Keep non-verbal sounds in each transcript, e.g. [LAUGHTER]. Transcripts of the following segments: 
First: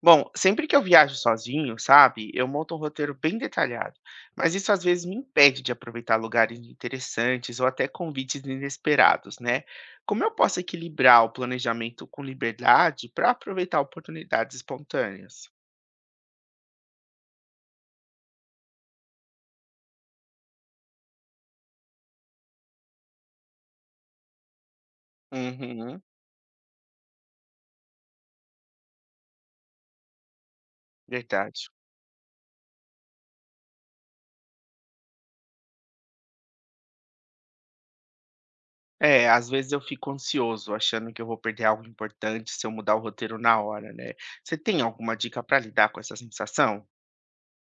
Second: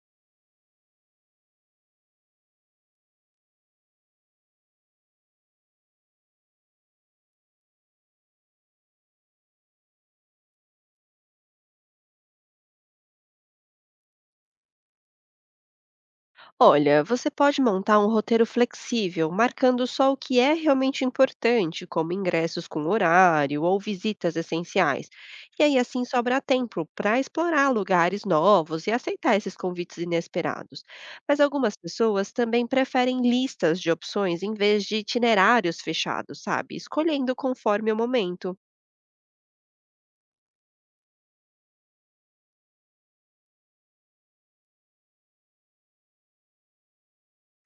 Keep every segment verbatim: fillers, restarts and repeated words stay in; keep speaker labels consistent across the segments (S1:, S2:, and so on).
S1: Bom, sempre que eu viajo sozinho, sabe, eu monto um roteiro bem detalhado, mas isso às vezes me impede de aproveitar lugares interessantes ou até convites inesperados, né? Como eu posso equilibrar o planejamento com liberdade para aproveitar oportunidades espontâneas?
S2: Olha, você pode montar um roteiro flexível, marcando só o que é realmente importante, como ingressos com horário ou visitas essenciais. E aí
S1: Uhum,
S2: assim sobra tempo para explorar lugares novos e aceitar esses convites inesperados. Mas
S1: verdade.
S2: algumas pessoas também preferem listas de opções em vez de itinerários fechados, sabe? Escolhendo conforme o momento.
S1: É, às vezes eu fico ansioso, achando que eu vou perder algo importante se eu mudar o roteiro na hora, né? Você tem alguma dica para lidar com essa sensação?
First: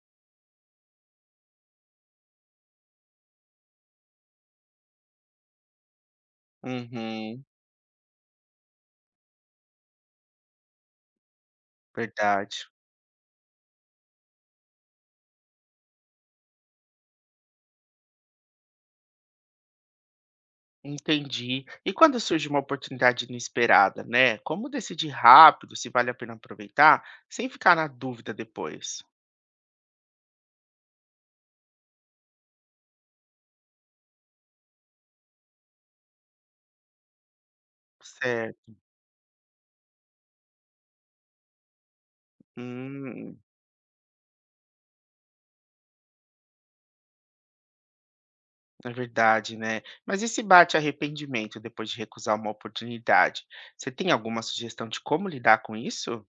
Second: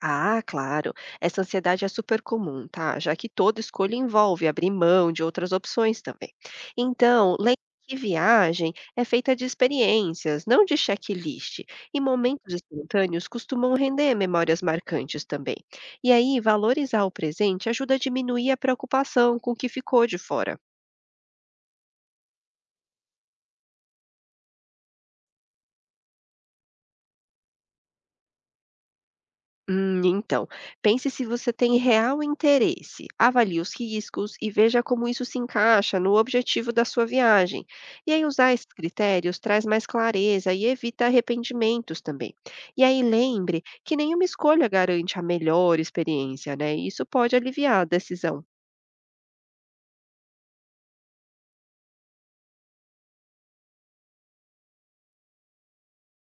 S2: Ah, claro. Essa ansiedade é super comum, tá? Já que toda escolha envolve abrir mão de outras opções também. Então,
S1: Uhum,
S2: lembre que viagem é feita de experiências, não de checklist, e momentos
S1: verdade.
S2: espontâneos costumam render memórias marcantes também. E aí, valorizar o presente ajuda a diminuir a preocupação com o que ficou de fora.
S1: Entendi. E quando surge uma oportunidade inesperada, né? Como decidir rápido se vale a pena aproveitar, sem ficar na dúvida depois?
S2: Hum, então, pense se você tem real interesse, avalie os riscos e veja como isso se encaixa no objetivo da sua viagem. E aí, usar esses
S1: Certo.
S2: critérios traz mais clareza e evita arrependimentos também. E aí,
S1: Hum,
S2: lembre que nenhuma escolha garante a melhor experiência, né? Isso pode aliviar a decisão.
S1: é verdade, né? Mas e se bate arrependimento depois de recusar uma oportunidade? Você tem alguma sugestão de como lidar com isso?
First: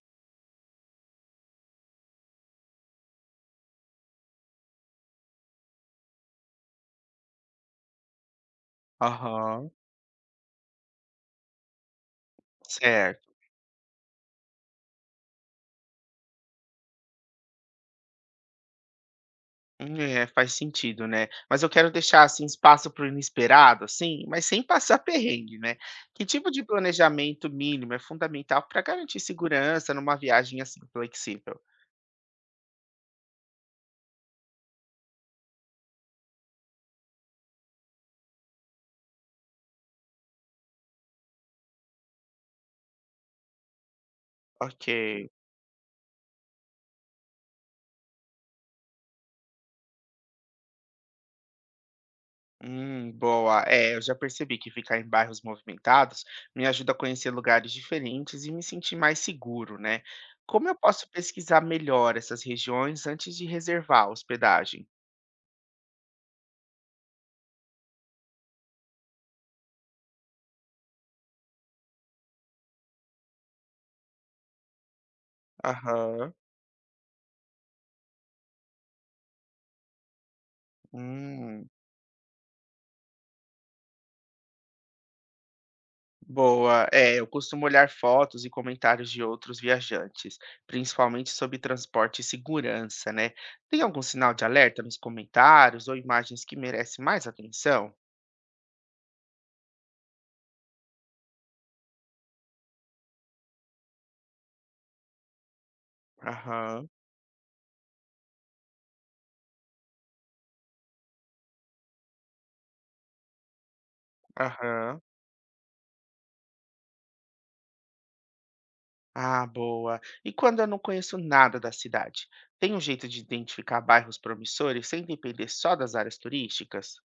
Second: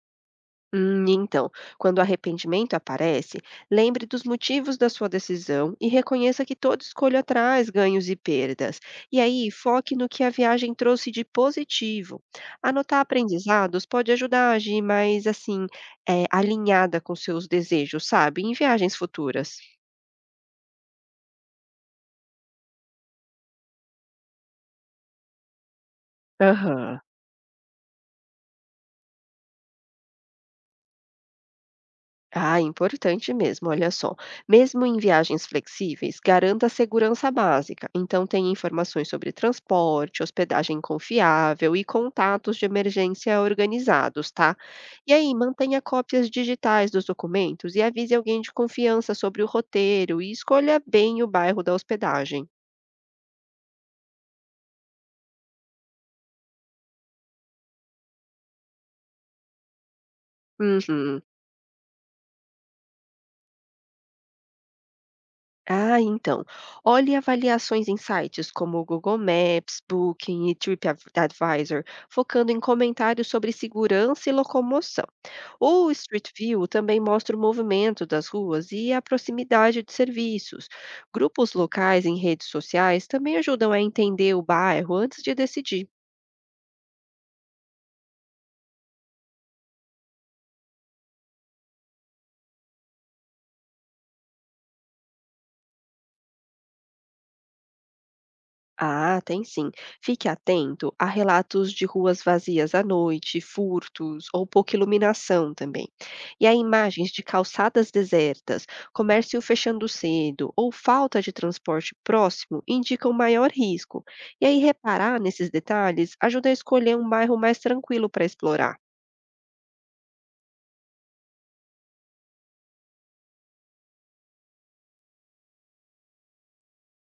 S2: Hum, então, quando o arrependimento aparece, lembre dos motivos da sua decisão e reconheça que toda escolha traz ganhos e perdas. E aí,
S1: Aham,
S2: foque no que a viagem trouxe de positivo. Anotar
S1: certo.
S2: aprendizados pode ajudar a agir mais assim, eh, alinhada com seus desejos, sabe? Em viagens futuras.
S1: Hum, é, faz sentido, né. Mas eu quero deixar, assim, espaço para o inesperado, assim, mas sem passar [LAUGHS] perrengue, né. Que tipo de
S2: Aham.
S1: planejamento mínimo é fundamental para garantir segurança numa viagem, assim, flexível?
S2: Ah, importante mesmo, olha só. Mesmo em viagens flexíveis, garanta a segurança básica. Então, tem informações sobre transporte, hospedagem confiável e contatos de emergência organizados, tá?
S1: Ok.
S2: E aí, mantenha cópias digitais dos documentos e avise alguém de confiança sobre o roteiro e escolha bem o bairro da hospedagem.
S1: Hum, boa. É, eu já percebi que ficar em bairros movimentados me ajuda a conhecer lugares diferentes e me sentir mais seguro, né. Como eu posso
S2: Uhum.
S1: pesquisar melhor essas regiões antes de reservar a hospedagem?
S2: Ah, então. Olhe avaliações em sites como o Google Maps, Booking e TripAdvisor, focando em comentários sobre segurança e locomoção. O Street
S1: Aham.
S2: View também mostra o movimento das ruas e a proximidade de serviços. Grupos
S1: Hum.
S2: locais em redes sociais também ajudam a entender o bairro antes de decidir.
S1: Boa. É, eu costumo olhar fotos e comentários de outros viajantes, principalmente sobre transporte e segurança, né? Tem algum sinal de alerta nos comentários ou imagens que merecem mais atenção?
S2: Ah, tem sim. Fique atento a relatos de ruas vazias à noite, furtos ou pouca iluminação também. E a
S1: Aham,
S2: imagens de calçadas desertas, comércio fechando cedo ou falta de transporte próximo indicam maior risco. E aí
S1: aham.
S2: reparar nesses detalhes ajuda a escolher um bairro mais tranquilo para explorar.
S1: Ah, boa. E quando eu não conheço nada da cidade? Tem um jeito de identificar bairros promissores sem depender só das áreas turísticas?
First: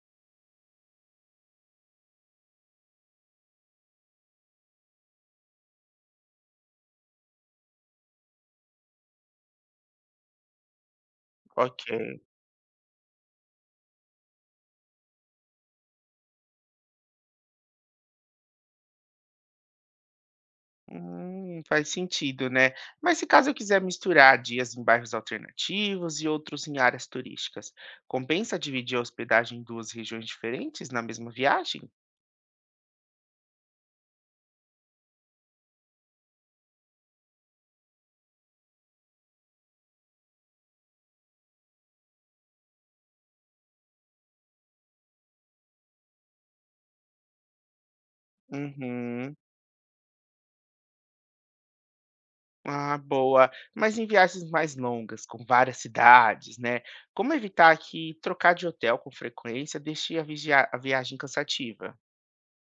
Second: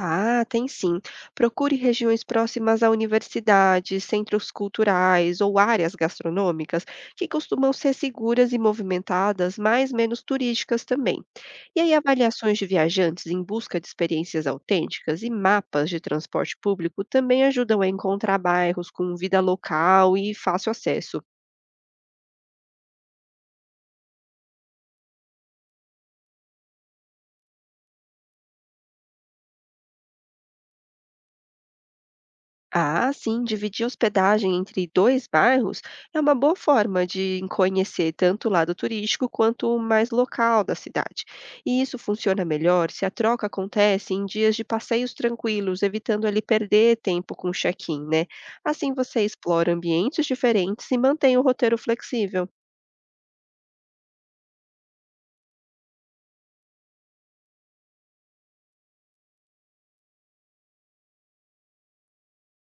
S2: Ah, tem sim. Procure regiões próximas a universidades, centros culturais ou áreas gastronômicas que costumam ser seguras e movimentadas, mas menos turísticas também. E
S1: Ok.
S2: aí, avaliações de viajantes em busca de experiências autênticas e mapas de transporte público também ajudam a encontrar bairros com vida local e fácil acesso.
S1: Hum, faz sentido, né? Mas se caso eu quiser misturar dias em bairros alternativos e outros em áreas turísticas, compensa dividir a hospedagem em duas regiões diferentes na mesma viagem?
S2: Ah, sim, dividir hospedagem entre dois bairros é uma boa forma de conhecer tanto o lado turístico quanto o mais local da cidade. E isso funciona melhor se a troca acontece em dias de passeios tranquilos, evitando ali perder tempo com o check-in, né? Assim você
S1: Uhum.
S2: explora ambientes diferentes e mantém o roteiro flexível.
S1: Ah, boa. Mas em viagens mais longas, com várias cidades, né? Como evitar que trocar de hotel com frequência deixe a, vigia- a viagem cansativa?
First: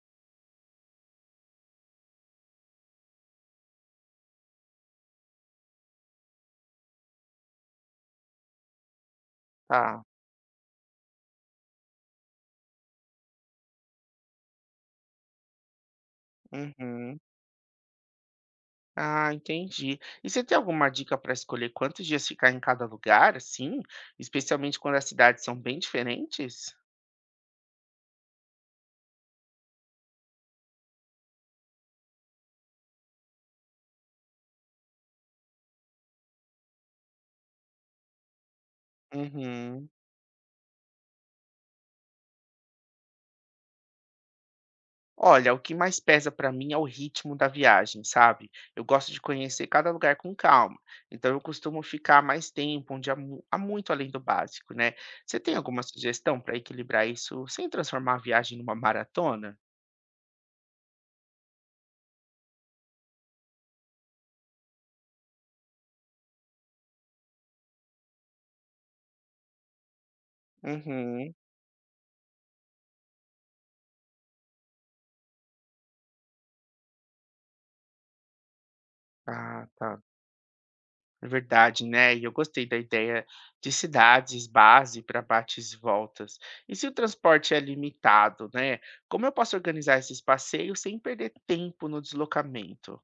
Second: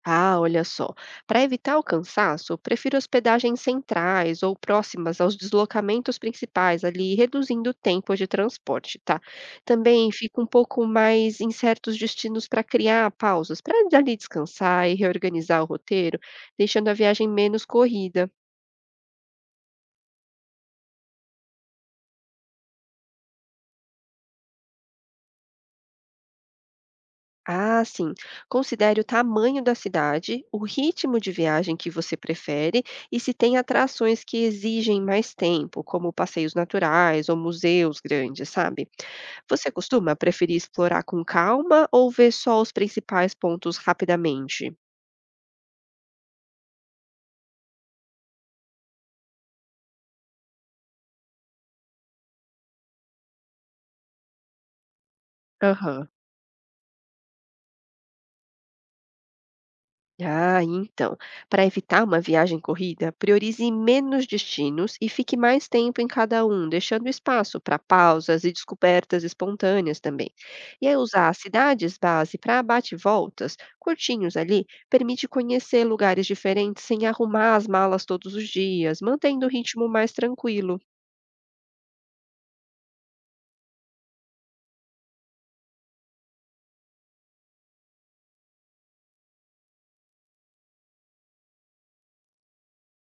S2: Ah, olha só. Para evitar o cansaço, prefiro hospedagens centrais ou próximas aos deslocamentos principais, ali reduzindo o tempo de transporte, tá?
S1: Tá.
S2: Também fico um pouco mais em certos destinos para criar pausas, para ali descansar e reorganizar o roteiro, deixando a
S1: Uhum.
S2: viagem menos corrida.
S1: Ah, entendi. E você tem alguma dica para escolher quantos dias ficar em cada lugar, assim? Especialmente quando as cidades são bem diferentes?
S2: Ah, sim. Considere o tamanho da cidade, o ritmo de viagem que você prefere e se tem atrações que exigem mais tempo, como passeios naturais ou museus grandes, sabe? Você
S1: Uhum.
S2: costuma preferir explorar com calma ou ver só os principais pontos rapidamente?
S1: Olha, o que mais pesa para mim é o ritmo da viagem, sabe? Eu gosto de conhecer cada lugar com calma. Então eu costumo ficar mais tempo, onde há, mu- há muito além do básico, né? Você tem alguma
S2: Aham.
S1: sugestão para equilibrar isso sem transformar a viagem numa maratona?
S2: Ah, então, para evitar uma viagem corrida, priorize menos destinos e fique mais tempo em cada um, deixando espaço para pausas e descobertas espontâneas também. E aí usar
S1: Uhum.
S2: as cidades base para bate-voltas, curtinhos ali, permite conhecer lugares diferentes sem arrumar as malas todos os dias, mantendo o
S1: Ah,
S2: ritmo
S1: tá.
S2: mais tranquilo.
S1: É verdade, né? E eu gostei da ideia de cidades base para bates e voltas. E se o transporte é limitado, né? Como eu posso organizar esses passeios sem perder tempo no deslocamento?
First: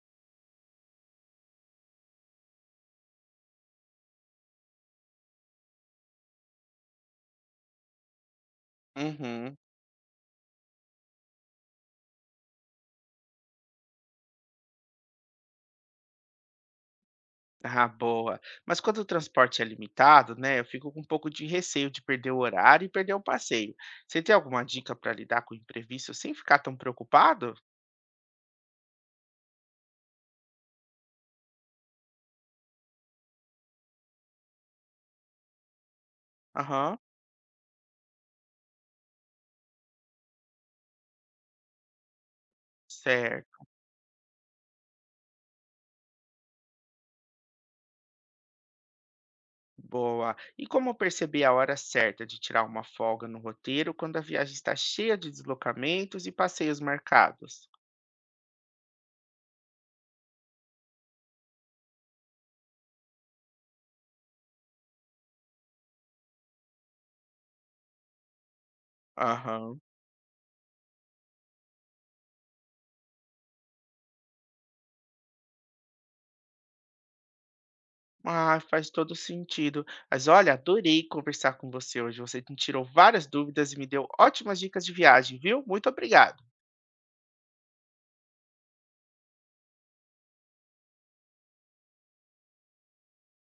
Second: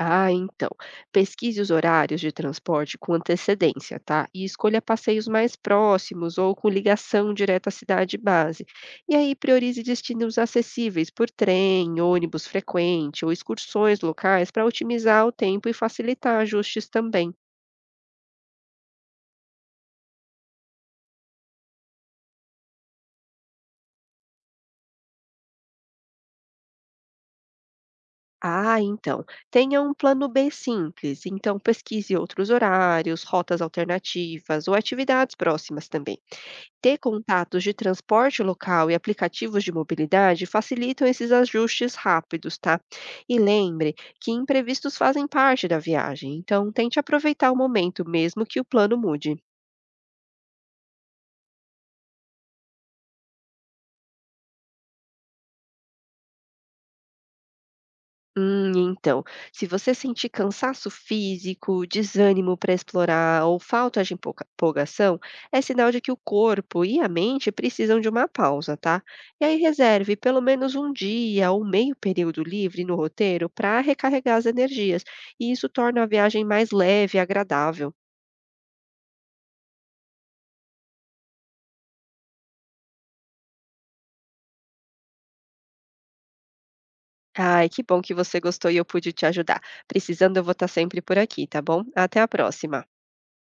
S2: Ah, então. Pesquise os horários de transporte com antecedência, tá? E escolha passeios mais próximos ou com ligação direta à cidade base. E aí
S1: Uhum.
S2: priorize destinos acessíveis por trem, ônibus frequente ou excursões locais para otimizar o tempo e facilitar ajustes também.
S1: Ah, boa. Mas quando o transporte é limitado, né? Eu fico com um pouco de receio de perder o horário e perder o passeio. Você tem alguma dica para lidar com o imprevisto sem ficar tão preocupado?
S2: Ah, então. Tenha um plano B simples. Então pesquise outros horários, rotas alternativas ou atividades próximas também.
S1: Aham,
S2: Ter contatos de transporte local e aplicativos de mobilidade facilitam esses ajustes rápidos, tá? E
S1: certo.
S2: lembre que imprevistos fazem parte da viagem, então tente aproveitar o momento, mesmo que o plano mude.
S1: Boa. E como perceber a hora certa de tirar uma folga no roteiro quando a viagem está cheia de deslocamentos e passeios marcados?
S2: Hum, então, se você sentir cansaço físico, desânimo para explorar ou falta de empolga- empolgação, é sinal de que o corpo e a mente precisam de uma pausa, tá? E aí
S1: Aham.
S2: reserve pelo menos um dia ou meio período livre no roteiro para recarregar as energias, e isso torna a viagem mais leve e agradável.
S1: Ah, faz todo sentido. Mas olha, adorei conversar com você hoje. Você me tirou várias dúvidas e me deu ótimas dicas de viagem, viu? Muito obrigado.
S2: Ai, que bom que você gostou e eu pude te ajudar. Precisando, eu vou estar sempre por aqui, tá bom? Até a próxima.